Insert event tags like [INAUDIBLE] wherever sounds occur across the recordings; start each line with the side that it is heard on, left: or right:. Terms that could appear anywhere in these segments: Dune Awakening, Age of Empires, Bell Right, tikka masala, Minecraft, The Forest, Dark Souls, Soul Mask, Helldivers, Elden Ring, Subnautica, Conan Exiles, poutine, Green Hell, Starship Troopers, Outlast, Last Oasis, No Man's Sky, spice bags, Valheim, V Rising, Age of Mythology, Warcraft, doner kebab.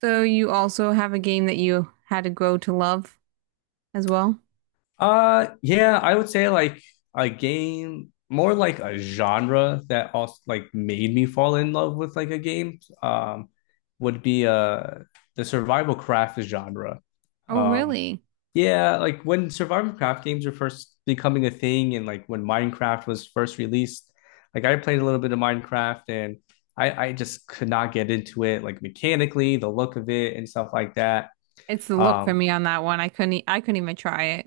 right: So you also have a game that you had to grow to love as well?
left: Yeah, I would say like a game, more like a genre that also like made me fall in love with like a game, would be the survival craft genre.
right: Oh,
left: Um,
right: really?
left: yeah, like when survival craft games were first becoming a thing, and like when Minecraft was first released, like I played a little bit of Minecraft and I just could not get into it, like mechanically, the look of it and stuff like that.
right: It's the look for
left: Um,
right: me on that one. I couldn't e- I couldn't even try it.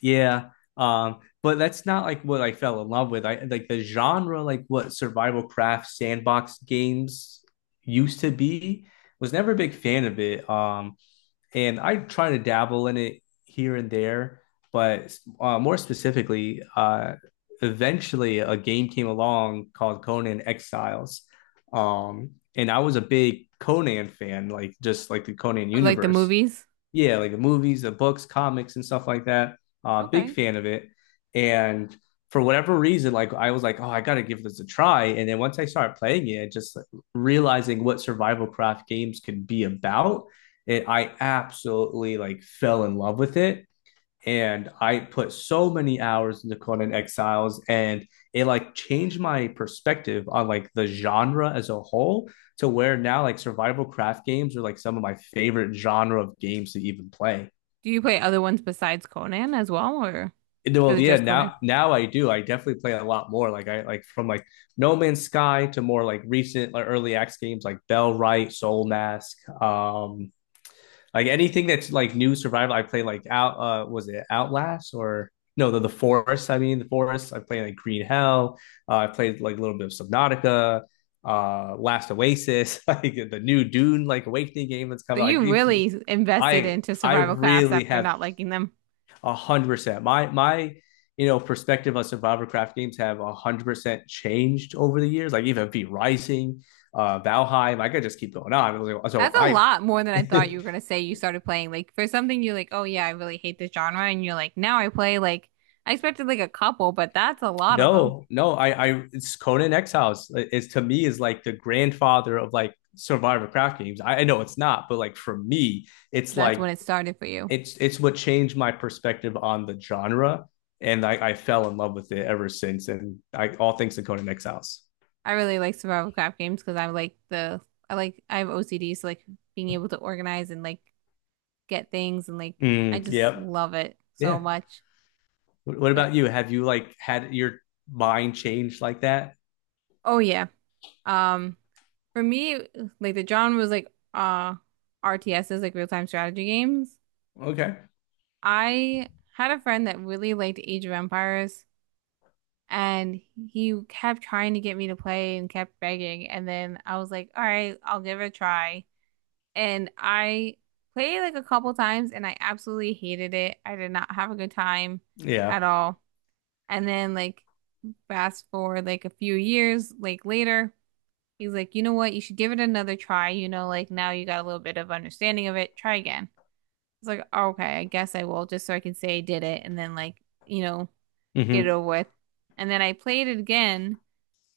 left: Yeah. But that's not like what I fell in love with. I like the genre, like what survival craft sandbox games used to be, was never a big fan of it. And I try to dabble in it here and there, but more specifically, eventually a game came along called Conan Exiles, and I was a big Conan fan, like just like the Conan
right: Like the
left: universe.
right: movies?
left: Yeah, like the movies, the books, comics, and stuff like that. Big
right: Okay.
left: fan of it, and for whatever reason, like I was like, oh, I gotta give this a try. And then once I started playing it, just like, realizing what survival craft games could be about, and I absolutely like fell in love with it. And I put so many hours into Conan Exiles, and it like changed my perspective on like the genre as a whole to where now like survival craft games are like some of my favorite genre of games to even play.
right: Do you play other ones besides Conan as well, or is
left: Well,
right: it
left: yeah,
right: just Conan?
left: now I do. I definitely play a lot more. Like I like from like No Man's Sky to more like recent like early access games like Bell Right, Soul Mask, like anything that's like new survival, I play like out. Was it Outlast or no? The Forest. I mean, the Forest. I play like Green Hell. I played like a little bit of Subnautica. Last Oasis. [LAUGHS] Like the new Dune like Awakening game that's
right: So
left: coming. Like
right: you
left: it-
right: really invested
left: I
right: into
left: I
right: survival crafts
left: really
right: after
left: have
right: not liking them.
left: 100%. My perspective on survival craft games have 100% changed over the years. Like even V Rising, Valheim. I could just keep going on. So
right: That's a
left: I
right: lot more than I thought
left: [LAUGHS]
right: you were gonna say you started playing. Like for something you're like, oh yeah, I really hate this genre, and you're like, now I play like I expected like a couple, but that's a lot of them.
left: No, no, it's Conan Exiles is to me is like the grandfather of like survivor craft games. I know it's not, but like for me, it's
right: That's
left: like
right: when it started for you.
left: it's what changed my perspective on the genre, and I fell in love with it ever since. And I all thanks to Conan Exiles.
right: I really like survival craft games because I like I have OCD, so like being able to organize and like get things and like I
left: Mm,
right: just
left: yep,
right: love it so
left: yeah.
right: much.
left: What
right: But
left: about you? Have you like had your mind changed like that?
right: oh yeah, um, for me like the genre was like RTSs like real time strategy games.
left: Okay,
right: I had a friend that really liked Age of Empires and he kept trying to get me to play and kept begging, and then I was like, all right, I'll give it a try. And I played like a couple times and I absolutely hated it. I did not have a good time
left: yeah,
right: at all. And then like fast forward like a few years like later, he's like, "You know what? You should give it another try. You know, like now you got a little bit of understanding of it. Try again." It's like, "Okay, I guess I will, just so I can say I did it, and then like, you know, get it
left: hmm,
right: over with." And then I played it again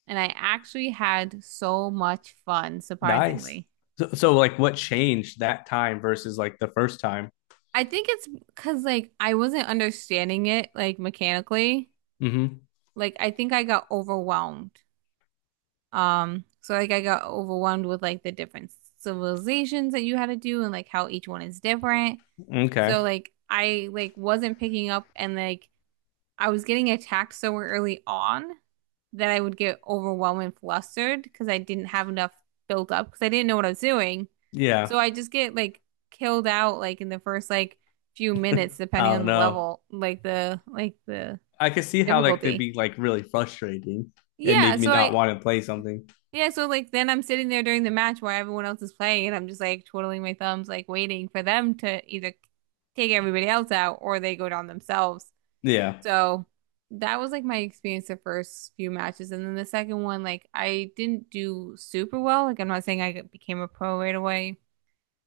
right: and I actually had so much fun,
left: nice.
right: surprisingly.
left: So like, what changed that time versus like the first time?
right: I think it's because like I wasn't understanding it like mechanically.
left: Hmm.
right: Like I think I got overwhelmed. So like I got overwhelmed with like the different civilizations that you had to do and like how each one is different.
left: Okay.
right: So like I like wasn't picking up, and like I was getting attacked so early on that I would get overwhelmed and flustered because I didn't have enough built up because I didn't know what I was doing.
left: Yeah.
right: So I just get like killed out like in the first like few minutes depending
left: I
right: on
left: don't
right: the
left: know.
right: level, like the
left: I could see how that could
right: difficulty.
left: be like really frustrating and
right: Yeah,
left: make me
right: so
left: not
right: I
left: want to play something.
right: yeah, so like then I'm sitting there during the match while everyone else is playing and I'm just like twiddling my thumbs like waiting for them to either take everybody else out or they go down themselves.
left: Yeah.
right: So that was like my experience the first few matches. And then the second one, like I didn't do super well. Like I'm not saying I became a pro right away,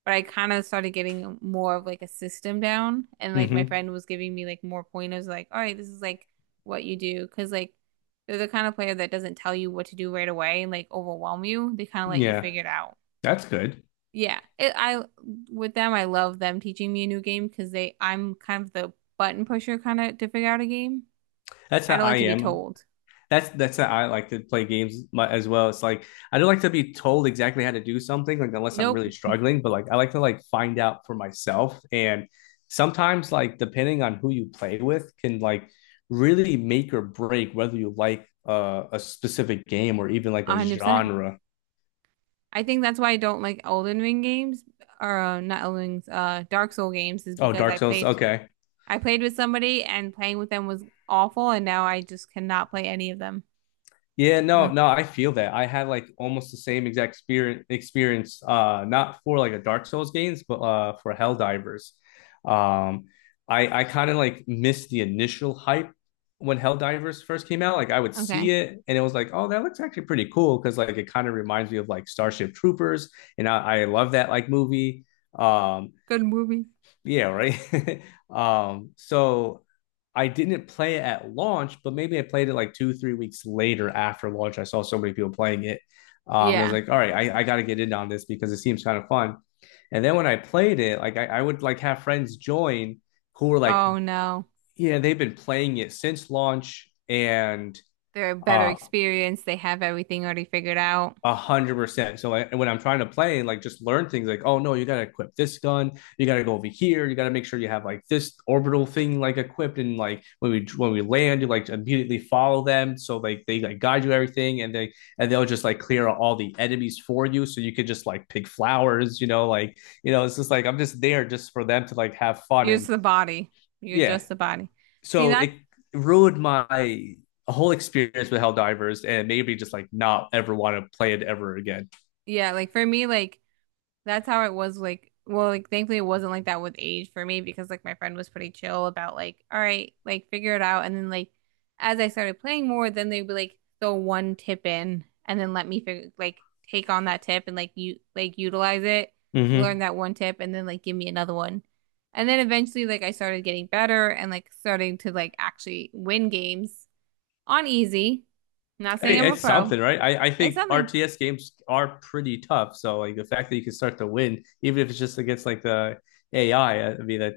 right: but I kind of started getting more of like a system down. And like my
left: Hmm.
right: friend was giving me like more pointers, like, all right, this is like what you do. Cause like they're the kind of player that doesn't tell you what to do right away and like overwhelm you. They kind of let you
left: Yeah.
right: figure it out.
left: That's good.
right: Yeah, it, I with them, I love them teaching me a new game because they I'm kind of the button pusher kind of to figure out a game.
left: That's how
right: I don't like
left: I
right: to be
left: am.
right: told.
left: That's how I like to play games mu- as well. It's like I don't like to be told exactly how to do something, like unless I'm
right: Nope,
left: really struggling, but like I like to like find out for myself. And sometimes like depending on who you play with can like really make or break whether you like a specific game or even like a
right: 100%.
left: genre.
right: I think that's why I don't like Elden Ring games, or not Elden Rings, Dark Soul games, is
left: Oh,
right: because
left: Dark Souls. Okay.
right: I played with somebody and playing with them was awful and now I just cannot play any of them.
left: Yeah, no,
right: Oh,
left: no, I feel that. I had like almost the same exact experience experience not for like the Dark Souls games, but for Helldivers. Um I kind of like missed the initial hype when Helldivers first came out. Like I would see
right: okay.
left: it and it was like, "Oh, that looks actually pretty cool," because like it kind of reminds me of like Starship Troopers, and I love that like movie. Um
right: Good movie.
left: Yeah, right. [LAUGHS] So I didn't play it at launch, but maybe I played it like two, 3 weeks later after launch. I saw so many people playing it. And I was
right: Yeah.
left: like, all right, I got to get in on this because it seems kind of fun. And then when I played it, like I would like have friends join who were like,
right: Oh no.
left: yeah, they've been playing it since launch and
right: They're a better
left: uh,
right: experience. They have everything already figured out.
left: 100%. So I, when I'm trying to play, like just learn things like, oh no, you gotta equip this gun, you gotta go over here, you gotta make sure you have like this orbital thing like equipped, and like when we land, you like immediately follow them, so like they like guide you everything, and they'll just like clear out all the enemies for you, so you could just like pick flowers, like it's just like I'm just there just for them to like have fun
right: You're just
left: and
right: the body. You're
left: yeah.
right: just the body. See
left: So
right: that?
left: it ruined my whole experience with Helldivers and maybe just like not ever want to play it ever again.
right: Yeah, like for me, like that's how it was, like, well, like thankfully it wasn't like that with Age for me because like my friend was pretty chill about, like, all right, like figure it out. And then like as I started playing more, then they'd be like throw one tip in and then let me figure like take on that tip and like you like utilize it,
left: Hmm.
right: learn that one tip and then like give me another one. And then eventually like I started getting better and like starting to like actually win games on easy. Not saying
left: Hey,
right: I'm a
left: it's
right: pro.
left: something, right? I
right: It's
left: think
right: something.
left: RTS games are pretty tough. So like the fact that you can start to win, even if it's just against like the AI, I mean that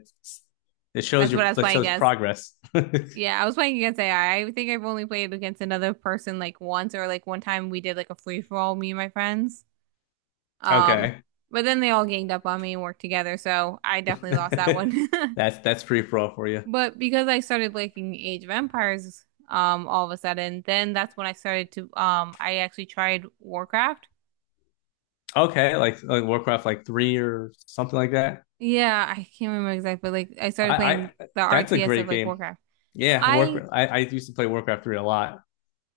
left: it shows
right: That's
left: your
right: what I was
left: that
right: playing
left: shows
right: as.
left: progress. [LAUGHS]
right: Yeah, I was playing against AI. I think I've only played against another person like once, or like one time we did like a free for all, me and my friends. Um,
left: Okay.
right: but then they all ganged up on me and worked together, so I definitely lost that
left: [LAUGHS]
right: one. [LAUGHS]
left: That's pretty pro for you.
right: But because I started liking Age of Empires, all of a sudden, then that's when I started to I actually tried Warcraft.
left: Okay, like Warcraft like three or something like that.
right: Yeah, I can't remember exactly, but like I started playing
left: I
right: the
left: that's a
right: RTS of
left: great
right: like
left: game.
right: Warcraft.
left: Yeah,
right: I
left: Warcraft. I used to play Warcraft three a lot.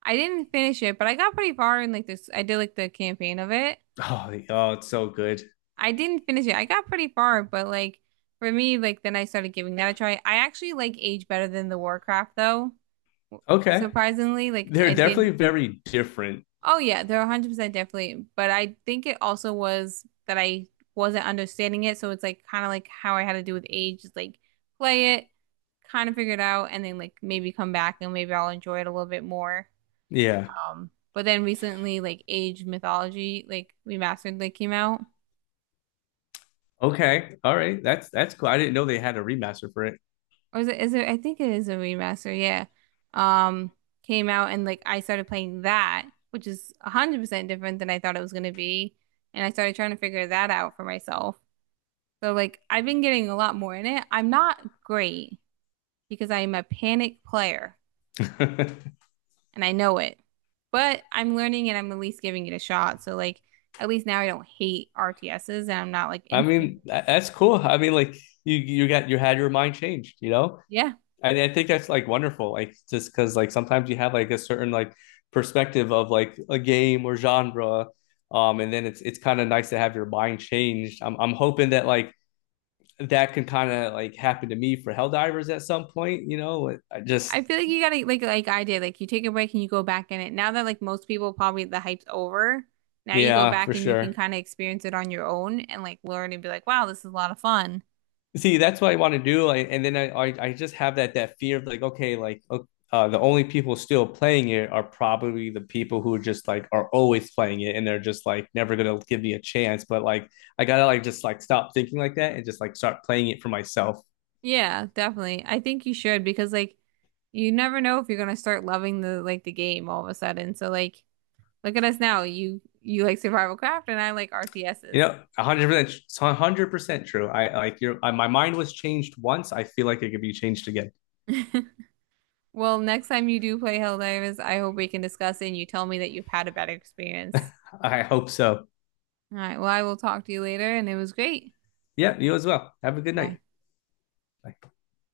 right: I didn't finish it, but I got pretty far in like this I did like the campaign of it.
left: Oh, the- oh, it's so good.
right: I didn't finish it. I got pretty far, but like for me, like then I started giving that a try. I actually like Age better than the Warcraft though,
left: Okay.
right: surprisingly. Like
left: They're
right: I
left: definitely
right: didn't.
left: very different.
right: Oh yeah, they're 100% definitely, but I think it also was that I wasn't understanding it, so it's like kind of like how I had to do with Age, just like play it, kind of figure it out, and then like maybe come back and maybe I'll enjoy it a little bit more.
left: Yeah.
right: But then recently, like Age Mythology, like Remastered, like came out.
left: Okay. All right. That's cool. I didn't know they had a remaster for it.
right: Or is it, I think it is a remaster, yeah. Um, came out and like I started playing that, which is 100% different than I thought it was going to be. And I started trying to figure that out for myself. So like I've been getting a lot more in it. I'm not great because I'm a panic player
left: [LAUGHS]
right: and I know it. But I'm learning and I'm at least giving it a shot. So like at least now I don't hate RTSs and I'm not like
left: I
right: instantly.
left: mean, tha- that's cool.
right: Like,
left: I mean, like you got you had your mind changed, you know?
right: yeah.
left: And I think that's like wonderful. Like just because like sometimes you have like a certain like perspective of like a game or genre. And then it's kind of nice to have your mind changed. I'm hoping that like that can kind of like happen to me for Helldivers at some point, you know? Like, I just
right: I feel like you gotta like I did, like you take a break and you go back in it. Now that like most people probably the hype's over, now you go
left: yeah,
right: back
left: for
right: and you can
left: sure.
right: kind of experience it on your own and like learn and be like, wow, this is a lot of fun.
left: See, that's what I want to do. Like, and then I just have that fear of like, okay, like the only people still playing it are probably the people who just like are always playing it and they're just like never gonna give me a chance. But like I gotta like just like stop thinking like that and just like start playing it for myself.
right: Yeah, definitely. I think you should because like you never know if you're gonna start loving the like the game all of a sudden. So like look at us now. You like survival craft and I like
left: You
right: RTSs.
left: know, 100%, 100% true. I like your I, my mind was changed once. I feel like it could be changed again.
right: [LAUGHS] Well, next time you do play Helldivers, I hope we can discuss it and you tell me that you've had a better experience.
left: I hope so.
right: All right, well, I will talk to you later and it was great.
left: Yeah, you as well. Have a good
right: Bye.
left: night. Bye.